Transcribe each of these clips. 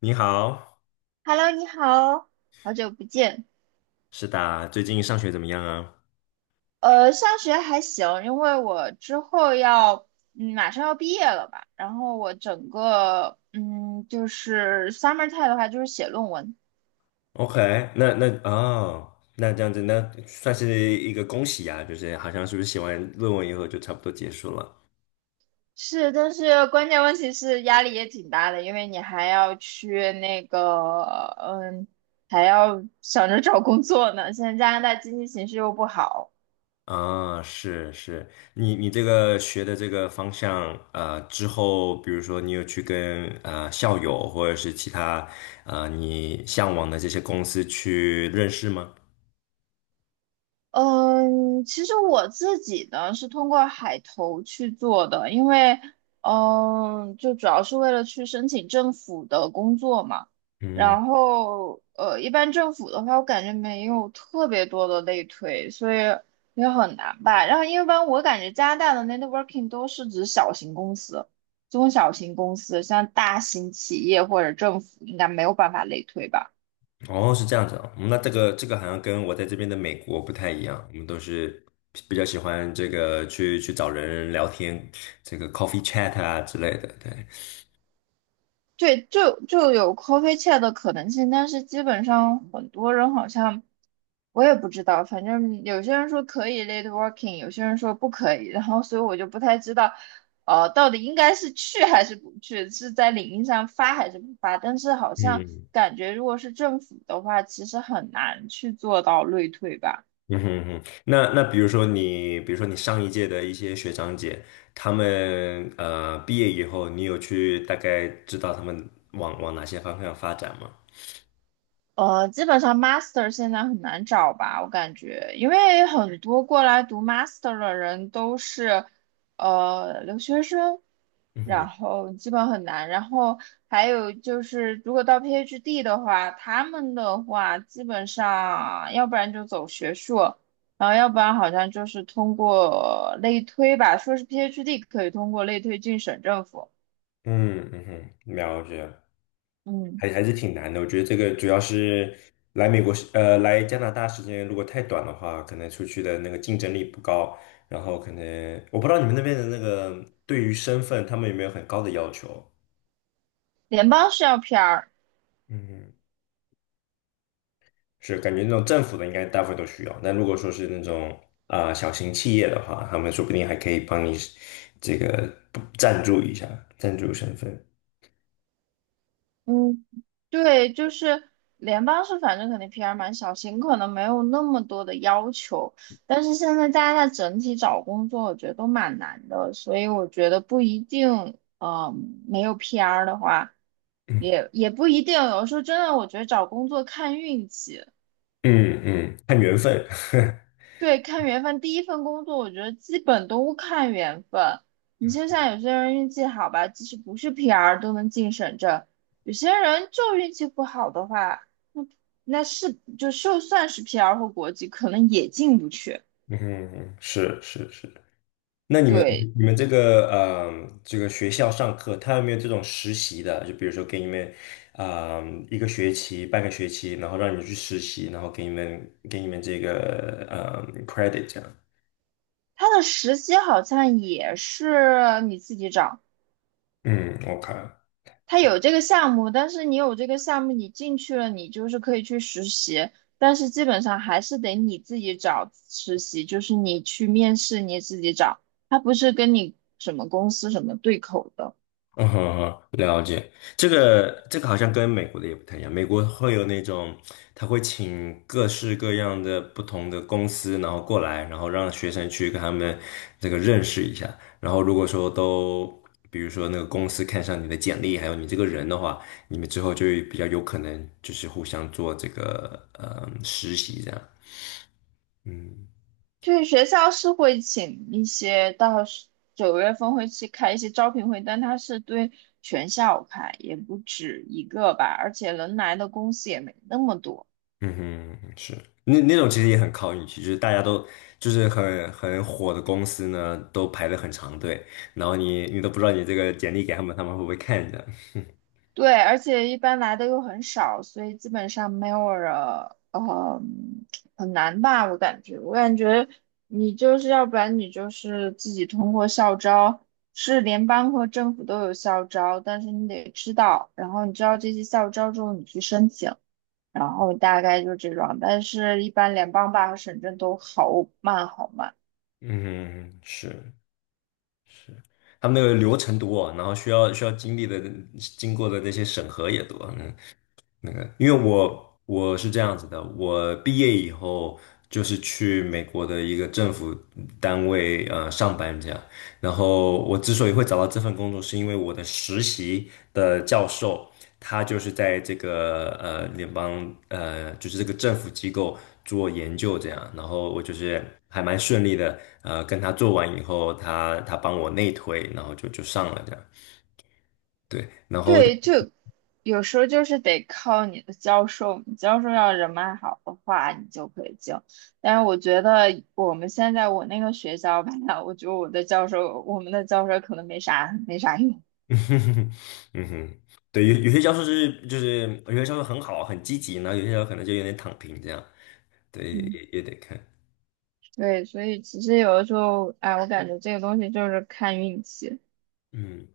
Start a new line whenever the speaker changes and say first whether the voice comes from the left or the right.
left: 你好，
right: Hello，你好，好久不见。
left: 是的，最近上学怎么样啊
right: 上学还行，因为我之后要，马上要毕业了吧。然后我整个，就是 summer time 的话，就是写论文。
left: ？OK。那哦，那这样子，那算是一个恭喜啊，就是好像是不是写完论文以后就差不多结束了
right: 是，但是关键问题是压力也挺大的，因为你还要去那个，嗯，还要想着找工作呢。现在加拿大经济形势又不好。
left: 啊？是是，你这个学的这个方向，啊，之后比如说你有去跟啊校友或者是其他啊你向往的这些公司去认识吗？
right: 嗯，其实我自己呢是通过海投去做的，因为就主要是为了去申请政府的工作嘛。
left: 嗯。
right: 然后一般政府的话，我感觉没有特别多的类推，所以也很难吧。然后一般我感觉加拿大的 networking 都是指小型公司、中小型公司，像大型企业或者政府应该没有办法类推吧。
left: 哦，是这样子啊。嗯，那这个好像跟我在这边的美国不太一样，我们都是比较喜欢这个去找人聊天，这个 coffee chat 啊之类的，对。
right: 对，就有 coffee chat 的可能性，但是基本上很多人好像我也不知道，反正有些人说可以 lateworking 有些人说不可以，然后所以我就不太知道，到底应该是去还是不去，是在领英上发还是不发？但是好像
left: 嗯，
right: 感觉如果是政府的话，其实很难去做到类推吧。
left: 嗯哼，嗯哼。那比如说你，比如说你上一届的一些学长姐，他们毕业以后，你有去大概知道他们往往哪些方向发展吗？
right: 基本上 master 现在很难找吧，我感觉，因为很多过来读 master 的人都是留学生，
left: 嗯哼，
right: 然后基本很难。然后还有就是，如果到 PhD 的话，他们的话基本上，要不然就走学术，然后要不然好像就是通过类推吧，说是 PhD 可以通过类推进省政府，
left: 嗯，嗯哼，了解。
right: 嗯，
left: 还是挺难的。我觉得这个主要是来美国时，来加拿大时间如果太短的话，可能出去的那个竞争力不高。然后可能我不知道你们那边的那个对于身份，他们有没有很高的要求？
right: 联邦是要 PR。
left: 嗯，是感觉那种政府的应该大部分都需要。那如果说是那种啊、小型企业的话，他们说不定还可以帮你这个赞助一下，赞助身份。
right: 嗯，对，就是联邦是反正肯定 PR 蛮小型，可能没有那么多的要求，但是现在加拿大家在整体找工作我觉得都蛮难的，所以我觉得不一定，没有 PR 的话，也不一定，有时候真的我觉得找工作看运气，
left: 嗯嗯，看缘分。
right: 对，看缘分。第一份工作，我觉得基本都看缘分。你就像有些人运气好吧，即使不是 PR 都能进省政；有些人就运气不好的话，那那就算是 PR 或国籍，可能也进不去。
left: 嗯，是是是。那你们
right: 对，
left: 你们这个这个学校上课，他有没有这种实习的？就比如说给你们啊、一个学期、半个学期，然后让你们去实习，然后给你们这个credit 这样。
right: 他的实习好像也是你自己找。
left: 嗯，OK。
right: 他有这个项目，但是你有这个项目，你进去了，你就是可以去实习，但是基本上还是得你自己找实习，就是你去面试你自己找，他不是跟你什么公司什么对口的。
left: 嗯哼哼。这个好像跟美国的也不太一样，美国会有那种，他会请各式各样的不同的公司，然后过来，然后让学生去跟他们这个认识一下，然后如果说都，比如说那个公司看上你的简历，还有你这个人的话，你们之后就比较有可能就是互相做这个实习这样，嗯。
right: 就是学校是会请一些，到时9月份会去开一些招聘会，但他是对全校开，也不止一个吧，而且能来的公司也没那么多。
left: 嗯哼，是，那那种其实也很靠运气，就是大家都就是很火的公司呢，都排了很长队，然后你都不知道你这个简历给他们，他们会不会看着？
right: 对，而且一般来的又很少，所以基本上没有人，呃，很难吧？我感觉你就是要不然你就是自己通过校招，是联邦和政府都有校招，但是你得知道，然后你知道这些校招之后，你去申请，然后大概就这种，但是一般联邦吧和省政都好慢好慢。
left: 嗯，是他们那个流程多，然后需要经历的经过的那些审核也多，嗯。那个，因为我是这样子的，我毕业以后就是去美国的一个政府单位上班这样。然后我之所以会找到这份工作，是因为我的实习的教授他就是在这个联邦就是这个政府机构做研究这样。然后我就是还蛮顺利的，跟他做完以后，他帮我内推，然后就上了这样。对，然后
right: 对，就有时候就是得靠你的教授，你教授要人脉好的话，你就可以进。但是我觉得我们现在我那个学校吧，我觉得我们的教授可能没啥没啥用。
left: 嗯哼，嗯哼。对，有些教授是就是有些教授很好很积极，然后有些教授可能就有点躺平这样，对，
right: 嗯，
left: 也得看。
right: 对，所以其实有的时候，哎，我感觉这个东西就是看运气。
left: 嗯，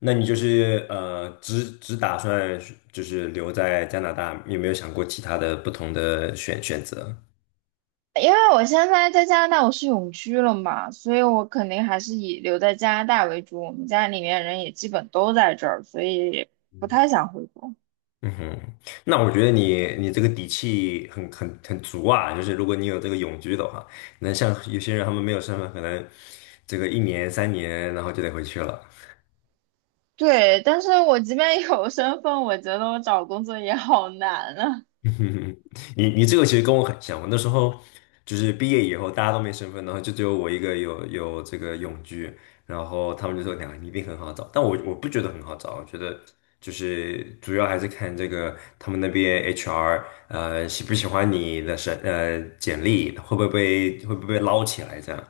left: 那你就是只打算是就是留在加拿大，有没有想过其他的不同的选择？
right: 因为我现在在加拿大，我是永居了嘛，所以我肯定还是以留在加拿大为主。我们家里面人也基本都在这儿，所以不太想回国。
left: 嗯哼，那我觉得你这个底气很很很足啊，就是如果你有这个永居的话，那像有些人他们没有身份，可能这个一年3年，然后就得回去了。
right: 对，但是我即便有身份，我觉得我找工作也好难啊。
left: 嗯，你这个其实跟我很像，我那时候就是毕业以后大家都没身份，然后就只有我一个有这个永居，然后他们就说2个你一定很好找，但我不觉得很好找，我觉得就是主要还是看这个他们那边 HR 喜不喜欢你的简历，会不会被捞起来这样。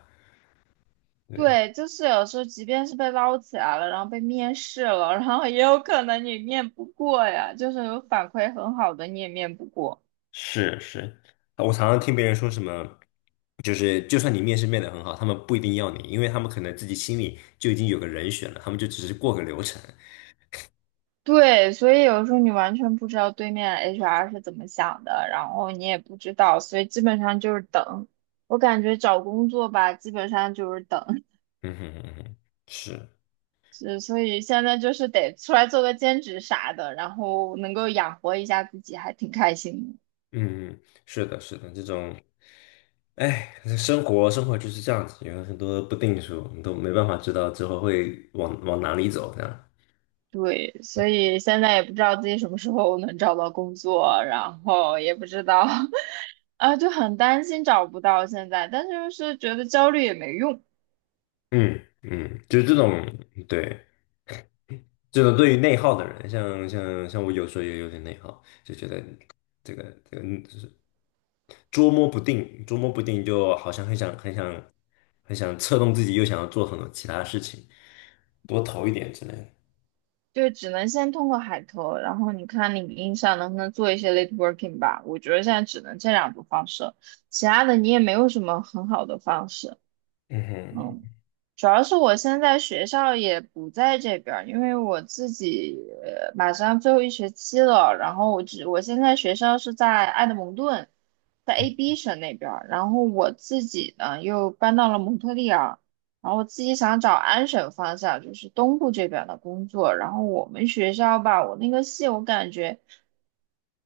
left: 对。
right: 对，就是有时候即便是被捞起来了，然后被面试了，然后也有可能你面不过呀，就是有反馈很好的你也面不过。
left: 是是，我常常听别人说什么，就是就算你面试面的很好，他们不一定要你，因为他们可能自己心里就已经有个人选了，他们就只是过个流程。
right: 对，所以有时候你完全不知道对面 HR 是怎么想的，然后你也不知道，所以基本上就是等。我感觉找工作吧，基本上就是等。
left: 嗯哼，嗯哼，是，
right: 是，所以现在就是得出来做个兼职啥的，然后能够养活一下自己，还挺开心的。
left: 嗯，是的，是的，这种，哎，生活生活就是这样子，有很多不定数，你都没办法知道之后会往往哪里走，这样。
right: 对，所以现在也不知道自己什么时候能找到工作，然后也不知道，啊，就很担心找不到现在，但是就是觉得焦虑也没用，
left: 嗯嗯，就是这种，对，这种对于内耗的人，像我有时候也有点内耗，就觉得这个这个，就是，捉摸不定，捉摸不定，就好像很想很想很想策动自己，又想要做很多其他事情，多投一点之类的。
right: 就只能先通过海投，然后你看领英上能不能做一些 late working 吧。我觉得现在只能这两种方式，其他的你也没有什么很好的方式。
left: 嗯
right: 嗯，
left: 哼，
right: 主要是我现在学校也不在这边儿，因为我自己马上最后一学期了，然后我现在学校是在埃德蒙顿，在 AB 省那边儿，然后我自己呢又搬到了蒙特利尔，然后我自己想找安省方向，就是东部这边的工作，然后我们学校吧，我那个系我感觉。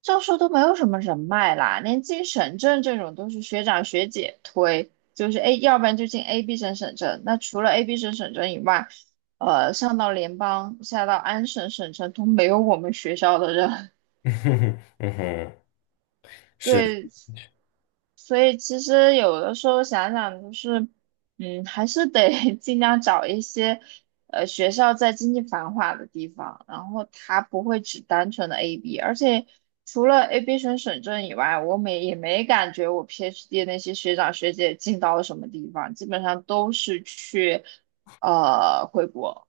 right: 教授都没有什么人脉啦，连进省政这种都是学长学姐推，就是 A，要不然就进 A、B 省省政。那除了 A、B 省省政以外，上到联邦，下到安省省城都没有我们学校的人。
left: 嗯哼，嗯哼，是，
right: 对，所以其实有的时候想想，就是，还是得 尽量找一些，学校在经济繁华的地方，然后它不会只单纯的 AB，而且除了 AB 省省政以外，我没也没感觉我 PhD 那些学长学姐进到了什么地方，基本上都是去，回国，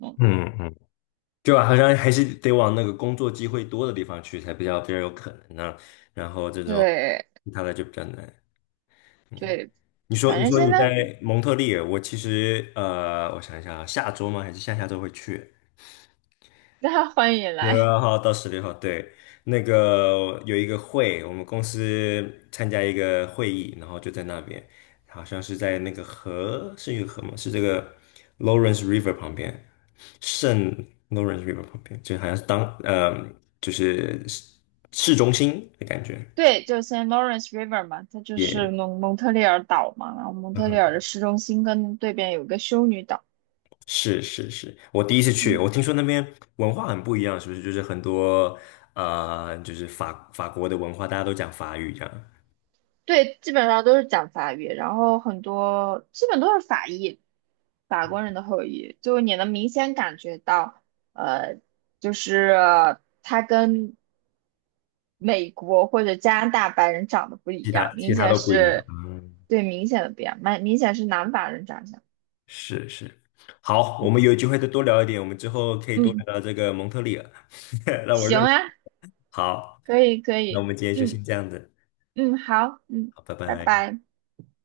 right: 嗯，
left: 嗯嗯，就好像还是得往那个工作机会多的地方去，才比较有可能呢、然后这种
right: 对
left: 其他的就比较难。嗯，
right: 对，
left: 你说
right: 反
left: 你
right: 正
left: 说
right: 现
left: 你
right: 在
left: 在蒙特利尔，我其实我想一下啊，下周吗？还是下下周会去？
right: 大家欢迎
left: 十
right: 来。
left: 二号到十六号，对。那个有一个会，我们公司参加一个会议，然后就在那边，好像是在那个河，是一个河吗？是这个 Lawrence River 旁边，圣 Lawrence River 旁边，就好像是就是市中心的感觉。
right: 对，就 Saint Lawrence River 嘛，它就是
left: 也、
right: 蒙特利尔岛嘛，然后蒙特利尔
left: 嗯，
right: 的市中心跟对边有个修女岛，
left: 是是是，我第一次去，
right: 嗯，
left: 我听说那边文化很不一样，是不是？就是很多就是法国的文化，大家都讲法语这样。
right: 对，基本上都是讲法语，然后很多基本都是法裔，法国人的后裔，就你能明显感觉到，呃，就是他跟美国或者加拿大白人长得不一
left: 其他
right: 样，
left: 其
right: 明
left: 他
right: 显
left: 都不一样。
right: 是，
left: 嗯，
right: 对，明显的不一样，蛮明显是南法人长相，
left: 是是。好，我们有机会再多聊一点，我们之后可以多聊
right: 嗯，
left: 聊这个蒙特利尔。让我认
right: 行
left: 识，
right: 啊，
left: 好，
right: 可以可
left: 那我
right: 以，
left: 们今天就
right: 嗯。
left: 先这样子。
right: 嗯，好，嗯，
left: 好，拜
right: 拜
left: 拜。
right: 拜。